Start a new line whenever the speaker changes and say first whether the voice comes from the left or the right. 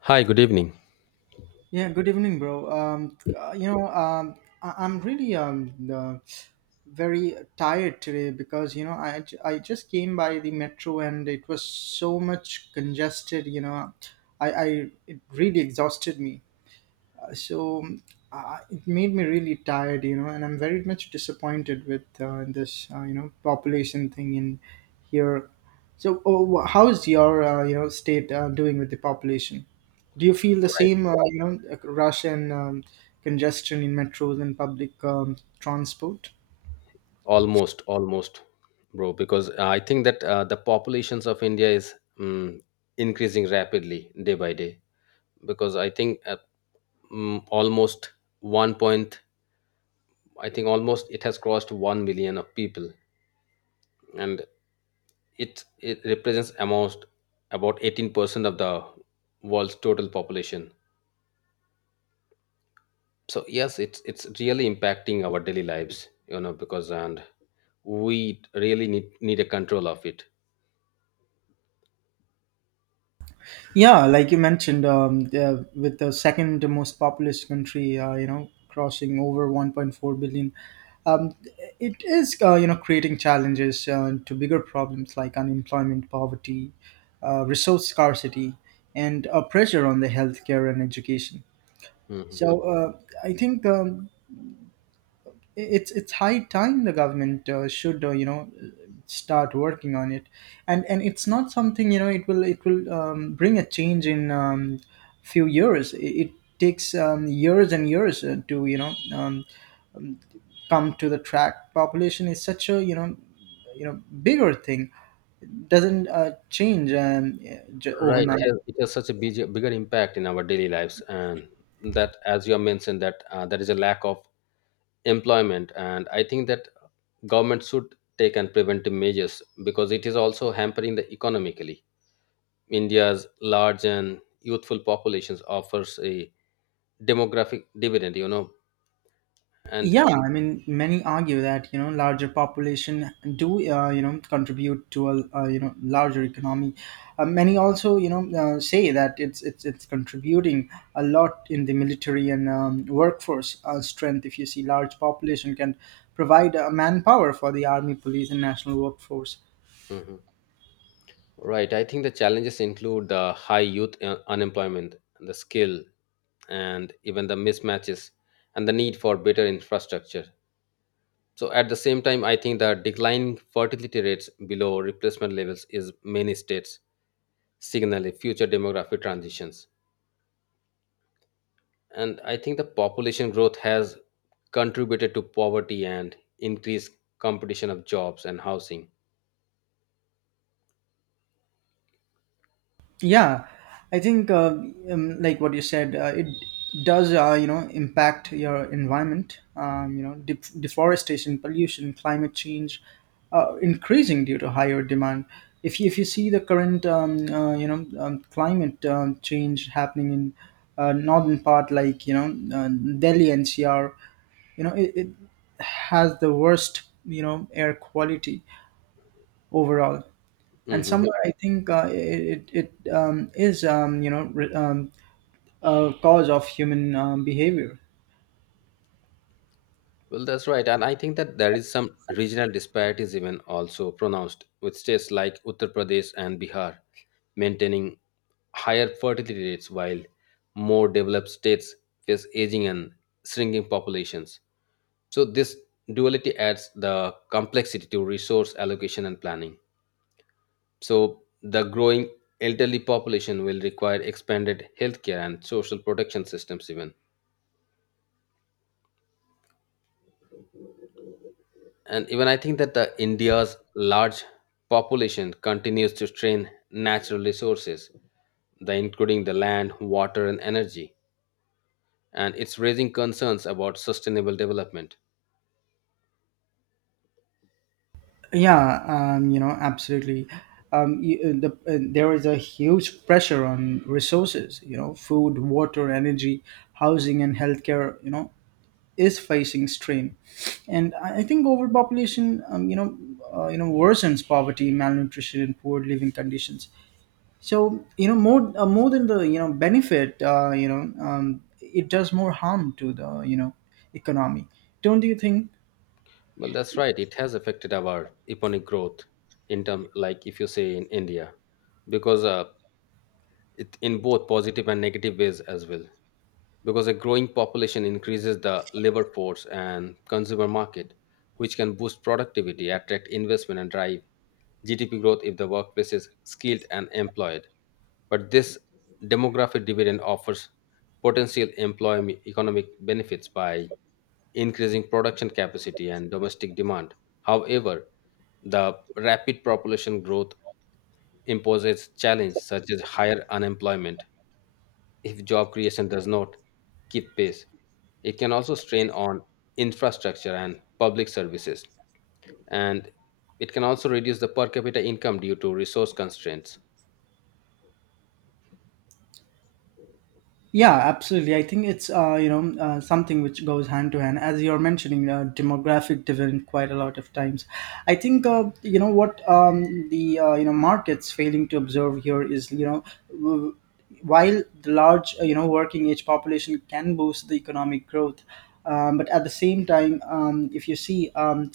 left: Hi, good evening.
right: Yeah, Good evening, bro. I'm really very tired today because I just came by the metro and it was so much congested. You know, I It really exhausted me, so it made me really tired, and I'm very much disappointed with this population thing in here. So how is your state doing with the population? Do you feel the
left: Right.
right: same rush and congestion in metros and public transport?
left: Almost, almost, bro, because I think that the populations of India is um, increasing rapidly day by day. Because I think almost one point, I think almost it has crossed 1 million of people, and it represents almost about 18% of the world's total population. So yes, it's really impacting our daily lives, because and we really need a control of it.
right: Yeah, like you mentioned, with the second most populous country, crossing over 1.4 billion, um, it is, creating challenges to bigger problems like unemployment, poverty, resource scarcity, and pressure on the healthcare and education.
left: Mhm.
right: So I think it's high time the government should start working on it. And it's not something, it will bring a change in few years. It takes years and years to, come to the track. Population is such a, you know, bigger thing. Doesn't change,
left: Right. It
right: overnight.
left: has, it has such a bigger impact in our daily lives. And that, as you have mentioned, that there is a lack of employment. And I think that government should take and preventive measures because it is also hampering the economically. India's large and youthful populations offers a demographic dividend, you know, and
right: Yeah, I mean, many argue that, larger population do contribute to a, larger economy. Many also, say that it's contributing a lot in the military and workforce strength. If you see, large population can provide manpower for the army, police, and national workforce.
left: Mhm. Right. I think the challenges include the high youth unemployment, the skill, and even the mismatches and the need for better infrastructure. So at the same time, I think the declining fertility rates below replacement levels is many states signal a future demographic transitions. And I think the population growth has contributed to poverty and increased competition of jobs and housing.
right: Yeah, I think, like what you said, it does impact your environment. Deforestation, pollution, climate change, increasing due to higher demand. If you see the current climate change happening in northern part, like, Delhi NCR, you know it has the worst, you know, air quality overall. And
left: Hmm.
right: somewhere I think is, a cause of human behavior.
left: Well, that's right. And I think that there is some regional disparities even also pronounced with states like Uttar Pradesh and Bihar maintaining higher fertility rates, while more developed states face aging and shrinking populations. So, this duality adds the complexity to resource allocation and planning. So, the growing elderly population will require expanded healthcare and social protection systems, even. And even I think that the India's large population continues to strain natural resources, including the land, water, and energy, and it's raising concerns about sustainable development.
right: Absolutely. There is a huge pressure on resources, you know, food, water, energy, housing, and healthcare, you know, is facing strain. And I think overpopulation, um, you know worsens poverty, malnutrition, and poor living conditions. So, you know, more than the, you know, benefit, it does more harm to the, you know, economy. Don't you think?
left: Well, that's right. It has affected our economic growth in term, like if you say in India, because it in both positive and negative ways as well, because a growing population increases the labor force and consumer market, which can boost productivity, attract investment, and drive GDP growth if the workplace is skilled and employed. But this demographic dividend offers potential employment economic benefits by increasing production capacity and domestic demand. However, the rapid population growth imposes challenges such as higher unemployment, if job creation does not keep pace. It can also strain on infrastructure and public services, and it can also reduce the per capita income due to resource constraints.
right: Yeah, absolutely. I think it's, something which goes hand to hand, as you're mentioning, demographic dividend quite a lot of times. I think, you know, markets failing to observe here is, w- while the large, working age population can boost the economic growth. But at the same time, if you see,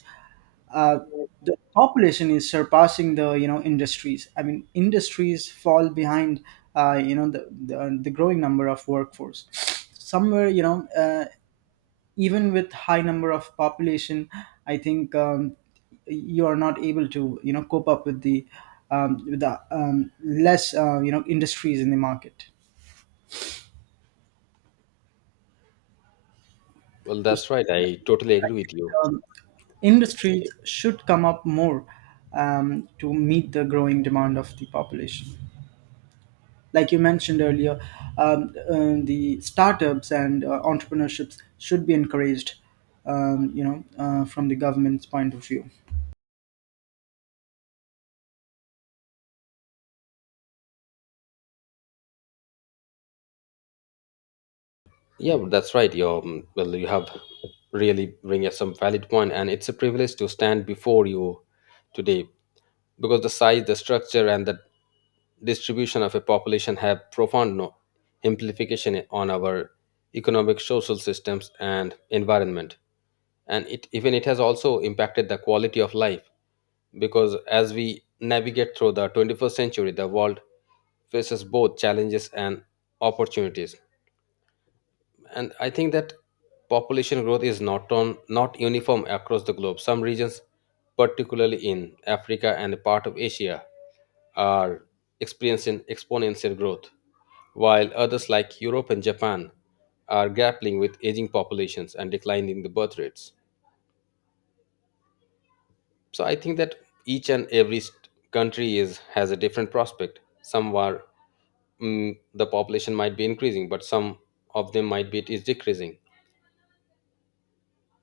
right: uh, the population is surpassing the, you know, industries. I mean, industries fall behind the, the growing number of workforce. Somewhere, even with high number of population, I think, you are not able to, you know, cope up with the, less, industries in the market.
left: Well,
right: So,
left: that's right. I totally agree with you.
right: um, industries should come up more, to meet the growing demand of the population, like you mentioned earlier. The startups and entrepreneurships should be encouraged, from the government's point of view.
left: Yeah, but that's right. Well, you have really bring us some valid point, and it's a privilege to stand before you today, because the size, the structure, and the distribution of a population have profound implication on our economic social systems and environment, and it even it has also impacted the quality of life, because as we navigate through the 21st century, the world faces both challenges and opportunities. And I think that population growth is not on not uniform across the globe. Some regions, particularly in Africa and a part of Asia, are experiencing exponential growth, while others like Europe and Japan are grappling with aging populations and declining the birth rates. So I think that each and every country is has a different prospect. Some are the population might be increasing, but some of them might be it is decreasing.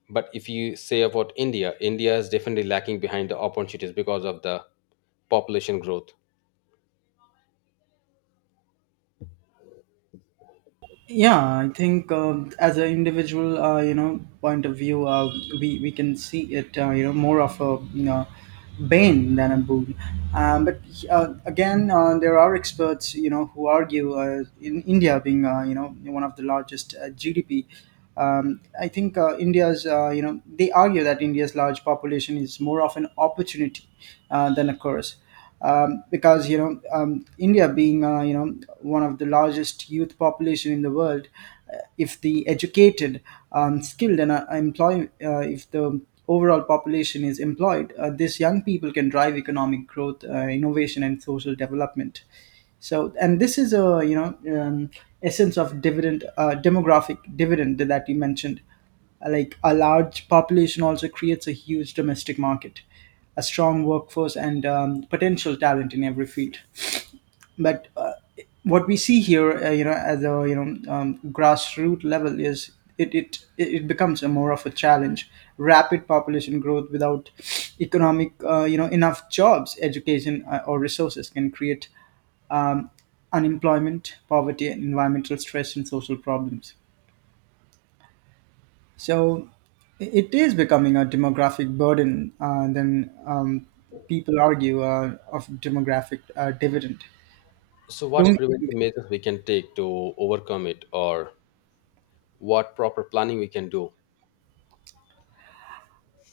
left: But if you say about India is definitely lacking behind the opportunities because of the population growth.
right: Yeah, I think, as an individual, point of view, we can see it, more of a, you know, bane than a boon. But again, there are experts, you know, who argue, in India being, one of the largest GDP. I think, India's, they argue that India's large population is more of an opportunity than a curse. Because, India being, one of the largest youth population in the world, if the educated, skilled, and if the overall population is employed, these young people can drive economic growth, innovation, and social development. So, and this is a, essence of dividend demographic dividend that you mentioned. Like, a large population also creates a huge domestic market, a strong workforce, and potential talent in every field. But what we see here, at the, grassroots level, is it becomes a more of a challenge. Rapid population growth without economic you know enough jobs, education, or resources, can create, um, unemployment, poverty, and environmental stress and social problems. So it is becoming a demographic burden then people argue of demographic dividend.
left: So what
right: Don't.
left: preventive measures we can take to overcome it, or what proper planning we can do?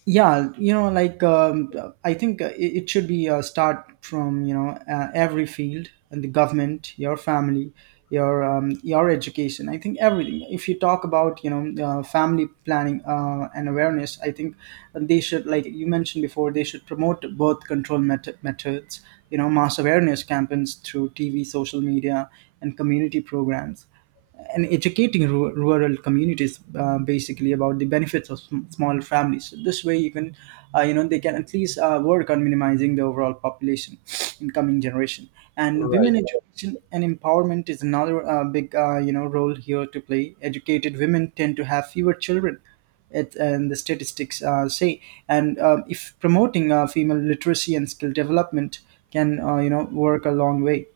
right: yeah you know like um, I think, it should be start from, every field: and the government, your family, your, your education. I think everything. If you talk about, family planning and awareness, I think they should, like you mentioned before, they should promote birth control methods, you know, mass awareness campaigns through TV, social media, and community programs, and rural communities basically about the benefits of small families. So this way you can, they can at least work on minimizing the overall population in coming generation. And
left: Right,
right: women education and empowerment is another big, role here to play. Educated women tend to have fewer children, and the statistics say. And if promoting female literacy and skill development can, work a long way.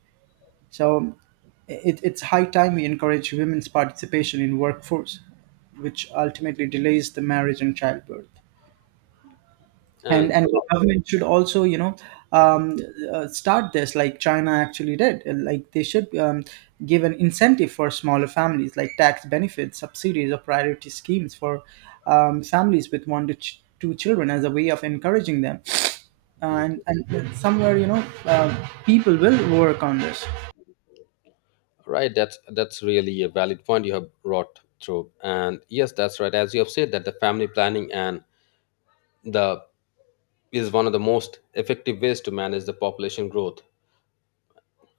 right: So, it's high time we encourage women's participation in workforce, which ultimately delays the marriage and childbirth. And
left: and
right: and the government should also, you know, um, start this like China actually did. Like, they should, give an incentive for smaller families, like tax benefits, subsidies, or priority schemes for, families with one to two children, as a way of encouraging them. And somewhere, you know, uh, people will work on this.
left: right, that's really a valid point you have brought through. And yes, that's right, as you have said that the family planning and the is one of the most effective ways to manage the population growth.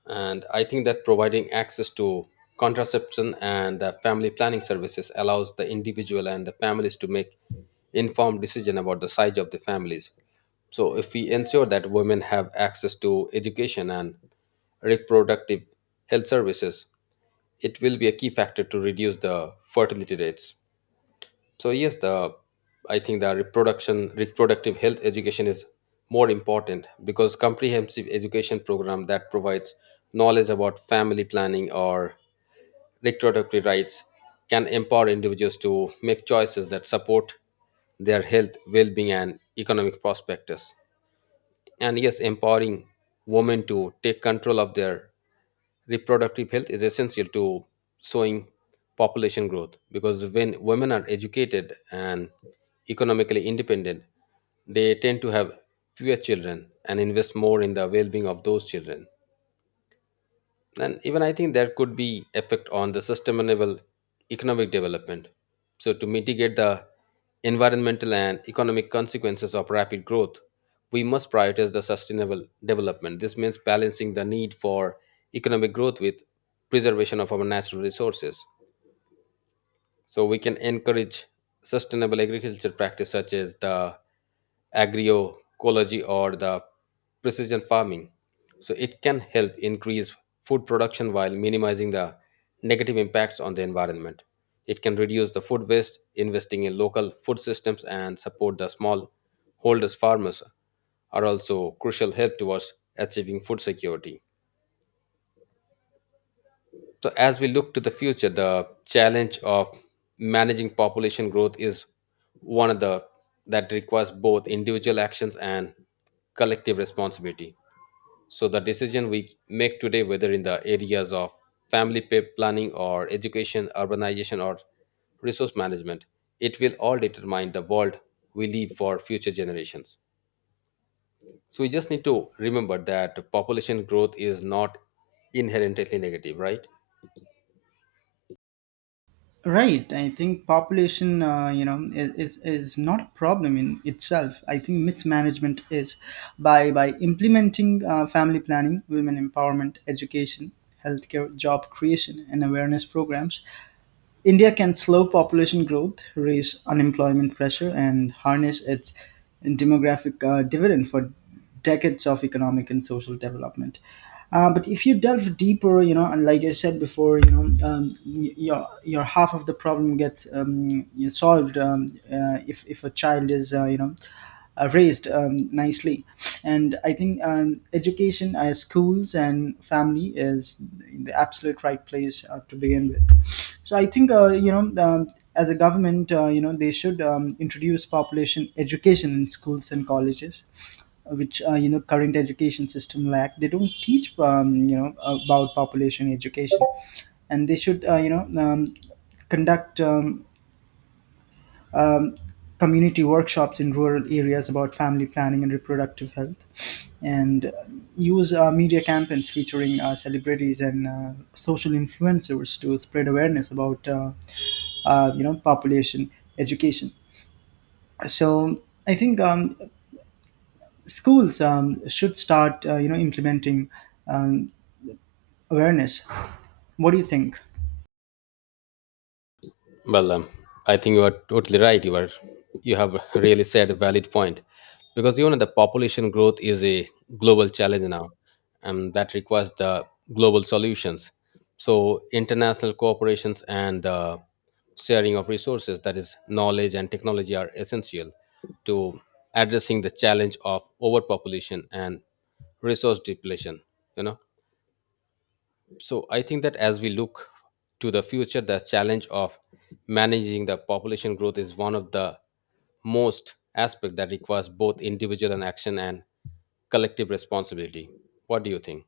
left: And I think that providing access to contraception and family planning services allows the individual and the families to make informed decision about the size of the families. So if we ensure that women have access to education and reproductive health services, it will be a key factor to reduce the fertility rates. So yes, the I think the reproduction reproductive health education is more important, because comprehensive education program that provides knowledge about family planning or reproductive rights can empower individuals to make choices that support their health, well-being, and economic prospects. And yes, empowering women to take control of their reproductive health is essential to slowing population growth, because when women are educated and economically independent, they tend to have fewer children and invest more in the well-being of those children. And even I think there could be effect on the sustainable economic development. So to mitigate the environmental and economic consequences of rapid growth, we must prioritize the sustainable development. This means balancing the need for economic growth with preservation of our natural resources. So we can encourage sustainable agriculture practice such as the agroecology or the precision farming. So it can help increase food production while minimizing the negative impacts on the environment. It can reduce the food waste, investing in local food systems, and support the small holders farmers are also crucial help towards achieving food security. So, as we look to the future, the challenge of managing population growth is one of the that requires both individual actions and collective responsibility. So, the decision we make today, whether in the areas of family planning or education, urbanization, or resource management, it will all determine the world we leave for future generations. So, we just need to remember that population growth is not inherently negative, right?
right: Right. I think population, is not a problem in itself. I think mismanagement is, by implementing family planning, women empowerment, education, healthcare, job creation, and awareness programs, India can slow population growth, raise unemployment pressure, and harness its demographic dividend for decades of economic and social development. But if you delve deeper, you know, and like I said before, you know, your half of the problem gets, solved, if a child is, raised nicely. And I think, education, schools, and family is the absolute right place to begin with. So I think, as a government, they should, introduce population education in schools and colleges, which, current education system lack. They don't teach, about population education. And they should, conduct, um, community workshops in rural areas about family planning and reproductive health, and use media campaigns featuring celebrities and social influencers to spread awareness about. Population education. So I think, schools, should start, implementing, um, awareness. What do you think?
left: Well, I think you are totally right. You have really said a valid point, because you know the population growth is a global challenge now, and that requires the global solutions. So international cooperations and the sharing of resources, that is knowledge and technology, are essential to addressing the challenge of overpopulation and resource depletion. You know, so I think that as we look to the future, the challenge of managing the population growth is one of the most aspect that requires both individual and action and collective responsibility. What do you think?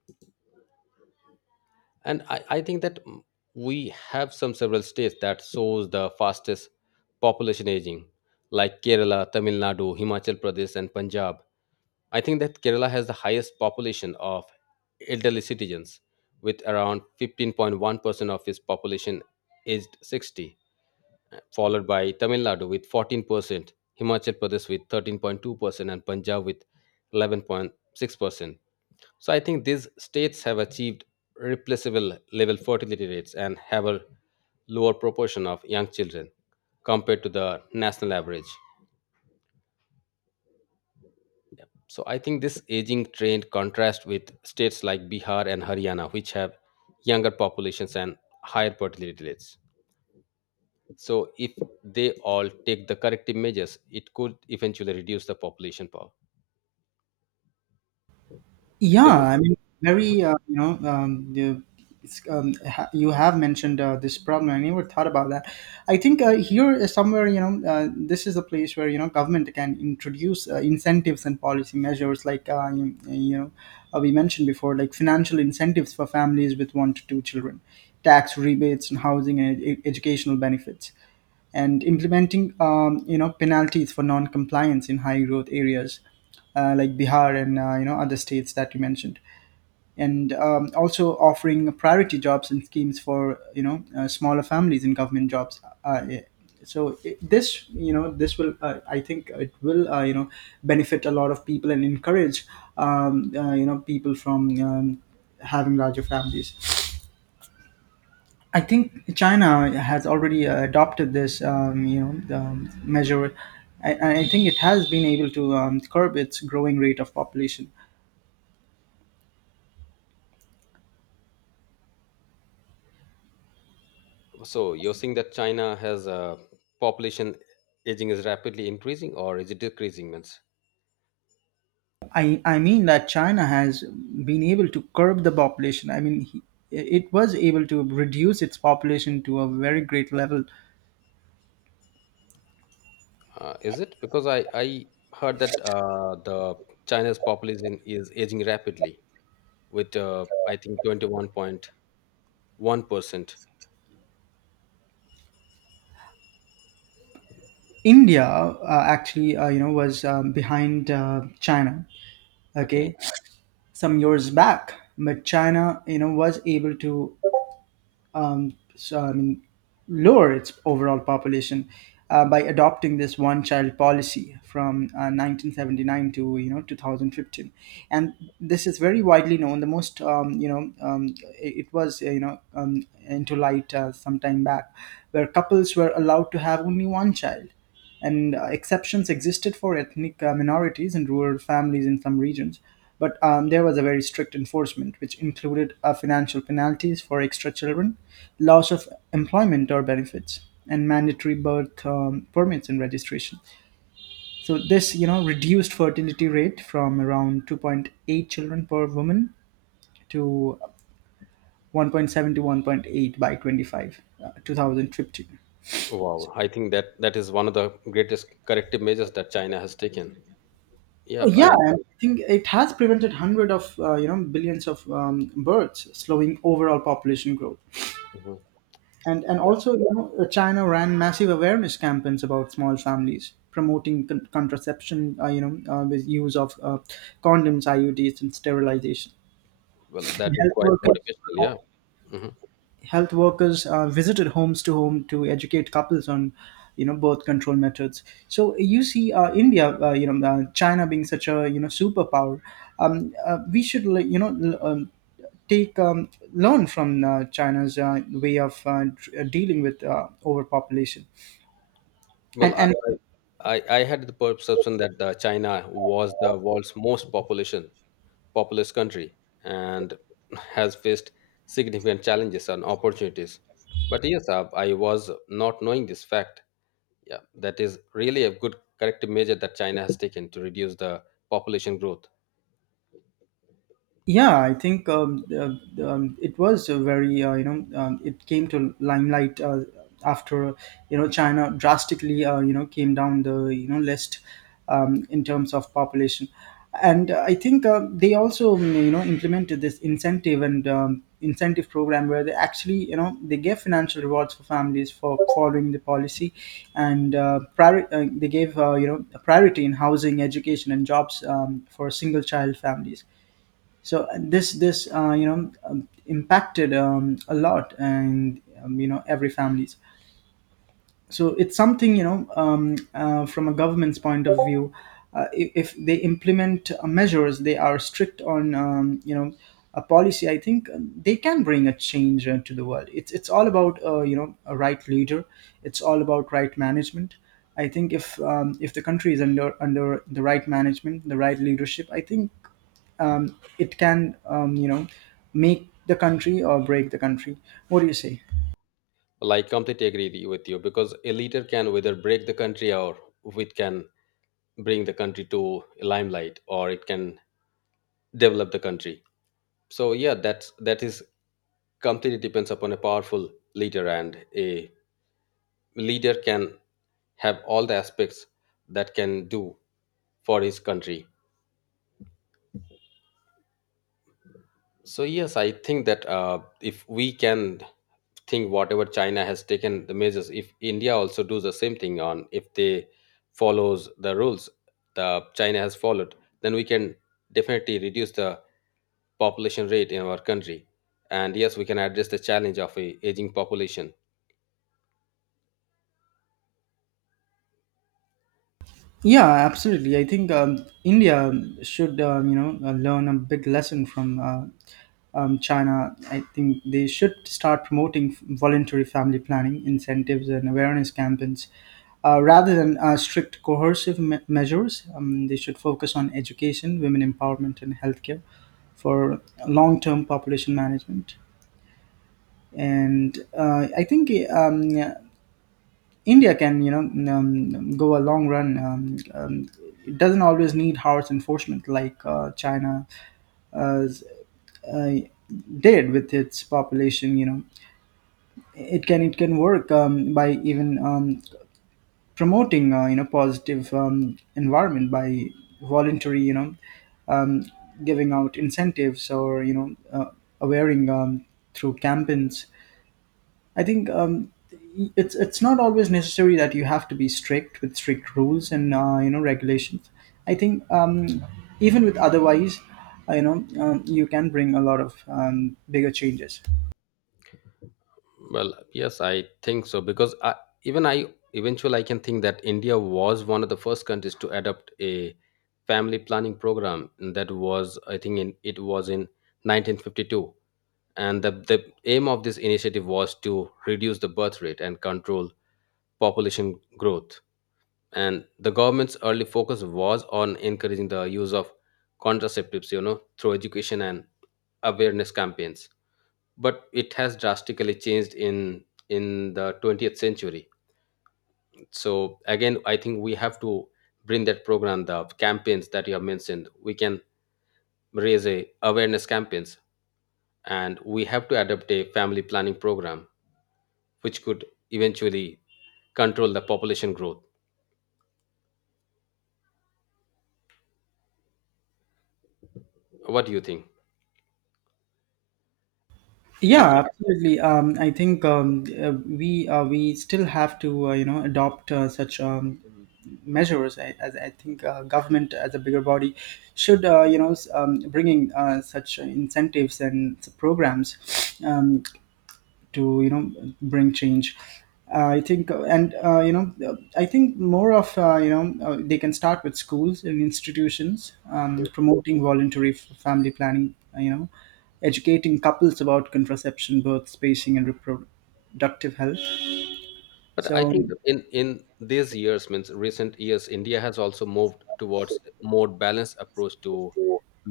left: And I think that we have some several states that shows the fastest population aging, like Kerala, Tamil Nadu, Himachal Pradesh, and Punjab. I think that Kerala has the highest population of elderly citizens with around 15.1% of its population aged 60, followed by Tamil Nadu with 14%, Himachal Pradesh with 13.2%, and Punjab with 11.6%. So I think these states have achieved replaceable level fertility rates and have a lower proportion of young children compared to the national average. So I think this aging trend contrasts with states like Bihar and Haryana, which have younger populations and higher fertility rates. So if they all take the corrective measures, it could eventually reduce the population power.
right: Yeah,
left: Is it?
right: I mean, very, it's, you have mentioned this problem. I never thought about that. I think here is somewhere, you know, this is a place where, you know, government can introduce incentives and policy measures, like, we mentioned before, like financial incentives for families with one to two children, tax rebates and housing and educational benefits, and implementing, penalties for non-compliance in high growth areas like Bihar and, other states that you mentioned, and also offering priority jobs and schemes for, smaller families in government jobs. Yeah. So this, you know, this will, I think it will, benefit a lot of people and encourage, people from, having larger families. I think China has already adopted this, measure. I think it has been able to, curb its growing rate of population.
left: So you're saying that China has a population aging is rapidly increasing or is it decreasing means?
right: I mean that China has been able to curb the population. I mean, it was able to reduce its population to a very great level.
left: Is it? Because I heard that the China's population is aging rapidly with, I think, 21.1%.
right: India actually, was behind China.
left: Okay.
right: Okay, some years back, but China, you know, was able to um, so I mean, lower its overall population by adopting this one-child policy from 1979 to 2015, and this is very widely known. The most it was into light some time back, where couples were allowed to have only one child and exceptions existed for ethnic minorities and rural families in some regions. But there was a very strict enforcement, which included financial penalties for extra children, loss of employment or benefits, and mandatory birth permits and registration. So this reduced fertility rate from around 2.8 children per woman to 1.7 to 1.8 by 2015.
left: Wow. I think that that is one of the greatest corrective measures that China has taken. Yep.
right: Yeah,
left: And
right: and I think it has prevented hundred of billions of births, slowing overall population growth.
left: Mhm.
right: And
left: Yeah,
right: also, you know, China ran massive awareness campaigns about small families, promoting contraception, with use of condoms, IUDs, and sterilization.
left: well, that is
right: Health
left: quite
right: workers
left: motivational. Yeah. Hmm.
right: health workers visited homes to educate couples on birth control methods. So you see, India, China being such a, you know, superpower, we should, like, take, learn from China's way of dealing with overpopulation.
left: Well, I,
right: And
left: I, I I had the perception that the China was the world's most population populous country and has faced significant challenges and opportunities. But yes, I was not knowing this fact. Yeah, that is really a good corrective measure that China has taken to reduce the population growth.
right: Yeah, I think it was a very, it came to limelight after, you know, China drastically, came down the, you know, list in terms of population, and I think they also, implemented this incentive program, where they actually, you know, they gave financial rewards for families for following the policy, and they gave, a priority in housing, education, and jobs for single child families. So this impacted a lot, and, every families. So it's something, from a government's point of view, I- if they implement measures, they are strict on, a policy, I think they can bring a change to the world. It's all about, a right leader. It's all about right management. I think if the country is under the right management, the right leadership, I think um, it can, make the country or break the country. What do you say?
left: Well, I completely agree with you because a leader can either break the country or it can bring the country to limelight or it can develop the country. So yeah, that is completely depends upon a powerful leader, and a leader can have all the aspects that can do for his country. So yes, I think that if we can think whatever China has taken the measures, if India also does the same thing on if they follows the rules the China has followed, then we can definitely reduce the population rate in our country. And yes, we can address the challenge of a aging population.
right: Yeah, absolutely. I think India should, learn a big lesson from, China. I think they should start promoting voluntary family planning incentives and awareness campaigns, rather than strict coercive measures. Um, they should focus on education, women empowerment, and healthcare for long-term population management. And I think India can, go a long run. It doesn't always need harsh enforcement like China uh, uh, did with its population. You know, it can work by even, promoting positive environment by voluntary, um, giving out incentives, or, awaring through campaigns. I think it's not always necessary that you have to be strict with strict rules and, regulations. I think even with otherwise, you can bring a lot of bigger changes.
left: Well, yes, I think so because even I eventually I can think that India was one of the first countries to adopt a family planning program, and that was I think it was in 1952. And the aim of this initiative was to reduce the birth rate and control population growth. And the government's early focus was on encouraging the use of contraceptives through education and awareness campaigns. But it has drastically changed in the 20th century. So again, I think we have to bring that program, the campaigns that you have mentioned. We can raise a awareness campaigns, and we have to adopt a family planning program which could eventually control the population growth. What do you think? And
right: Yeah, absolutely. I think we still have to you know adopt such measures. I, as I think government as a bigger body should you know s- bringing such incentives and programs um, to you know bring change I think and you know I think more of you know they can start with schools and institutions promoting voluntary f- family planning you know educating couples about contraception birth spacing and reproductive health
left: but I
right: so
left: think that in these years, means recent years, India has also moved towards more balanced approach to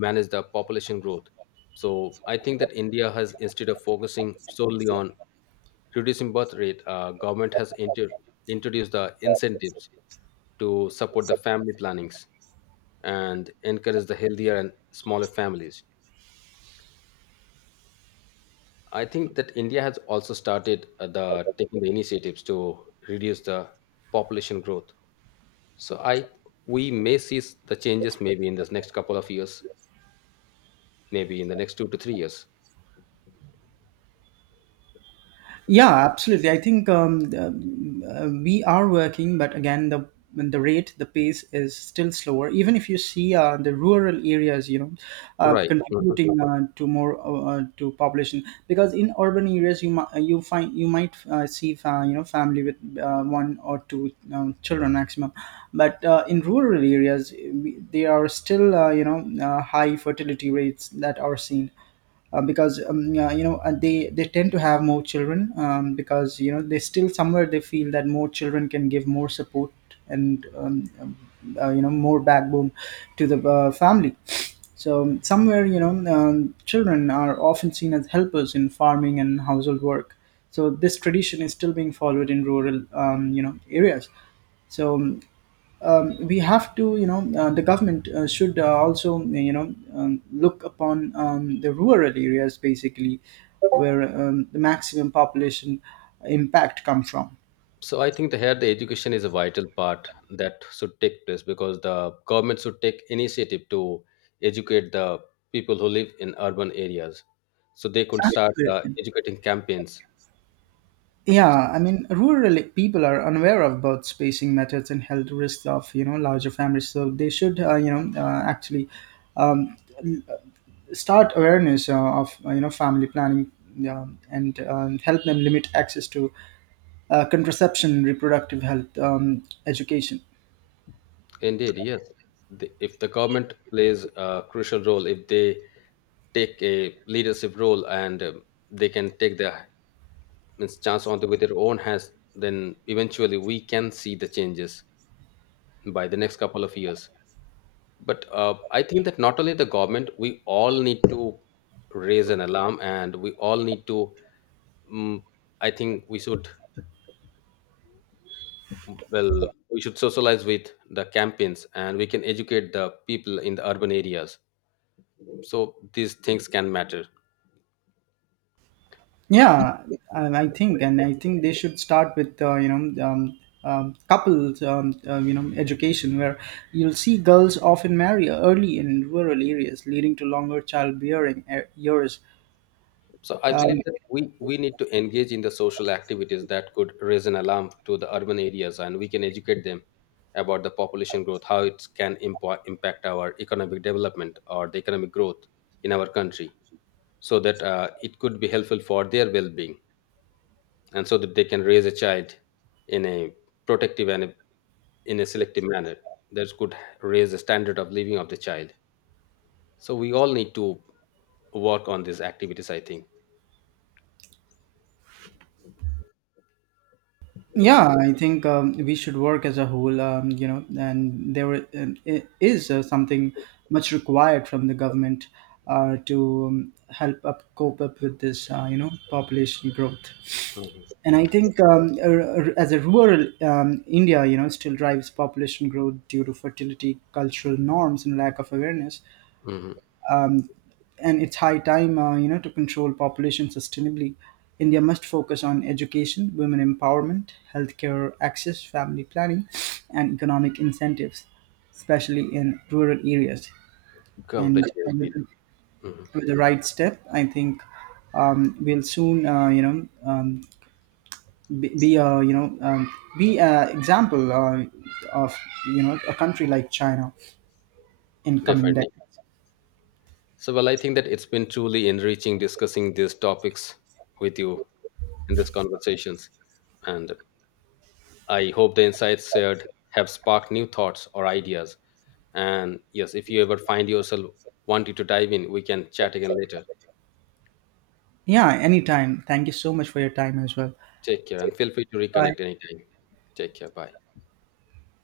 left: manage the population growth. So I think that India has, instead of focusing solely on reducing birth rate, government has introduced the incentives to support the family plannings and encourage the healthier and smaller families. I think that India has also started the taking the initiatives to reduce the population growth. So I we may see the changes maybe in this next couple of years, maybe in the next 2 to 3 years.
right: Yeah, absolutely. I think we are working, but again, the rate, the pace is still slower. Even if you see the rural areas, you know,
left: Right. Mhm.
right: contributing to more, to population, because in urban areas you find, you might see, family with one or two children maximum, but in rural areas they are still, high fertility rates that are seen, because they tend to have more children, because, you know, they still somewhere they feel that more children can give more support, and more backbone to the family. So somewhere, children are often seen as helpers in farming and household work. So this tradition is still being followed in rural, areas. So we have to, you know, the government should also, you know, look upon the rural areas basically, where the maximum population impact come from.
left: So I think the here the education is a vital part that should take place, because the government should take initiative to educate the people who live in urban areas, so they could start
right: Absolutely.
left: educating campaigns.
right: Yeah, I mean, rural people are unaware of birth spacing methods and health risks of, you know, larger families. So they should, actually, um, l- start awareness of, family planning, and help them limit access to contraception, reproductive health, education.
left: Indeed, yes. If the government plays a crucial role, if they take a leadership role and they can take the means chance onto with their own hands, then eventually we can see the changes by the next couple of years. But I think that not only the government, we all need to raise an alarm, and we all need to. Mm. I think we should well, we should socialize with the campaigns, and we can educate the people in the urban areas. So these things can matter.
right: Yeah, and I think they should start with, couples, education, where you'll see girls often marry early in rural areas, leading to longer childbearing years.
left: So I
right: Um,
left: believe that we need to engage in the social activities that could raise an alarm to the urban areas, and we can educate them about the population growth, how it can impact our economic development or the economic growth in our country, so that it could be helpful for their well-being, and so that they can raise a child in a protective and in a selective manner that could raise the standard of living of the child. So we all need to work on these activities, I think.
right: yeah, I think we should work as a whole, and there were- and I- is something much required from the government to help up cope up with this, population growth.
left: Mhm.
right: And I think as a rural India, you know, still drives population growth due to fertility, cultural norms, and lack of awareness.
left: Mhm.
right: Um, and it's high time, to control population sustainably. India must focus on education, women empowerment, healthcare access, family planning, and economic incentives, especially in rural areas. And
left: Completely
right: with,
left: agreed. Mhm.
right: with the right step, I think we'll soon, be a, be a example of, you know, a country like China in coming day.
left: Definitely. So, well, I think that it's been truly enriching discussing these topics with you in these conversations. And I hope the insights shared have sparked new thoughts or ideas. And yes, if you ever find yourself wanting to dive in, we can chat again later.
right: Yeah, anytime. Thank you so much for your time as well.
left: Take care and feel free to
right: Bye.
left: reconnect anytime. Take care. Bye.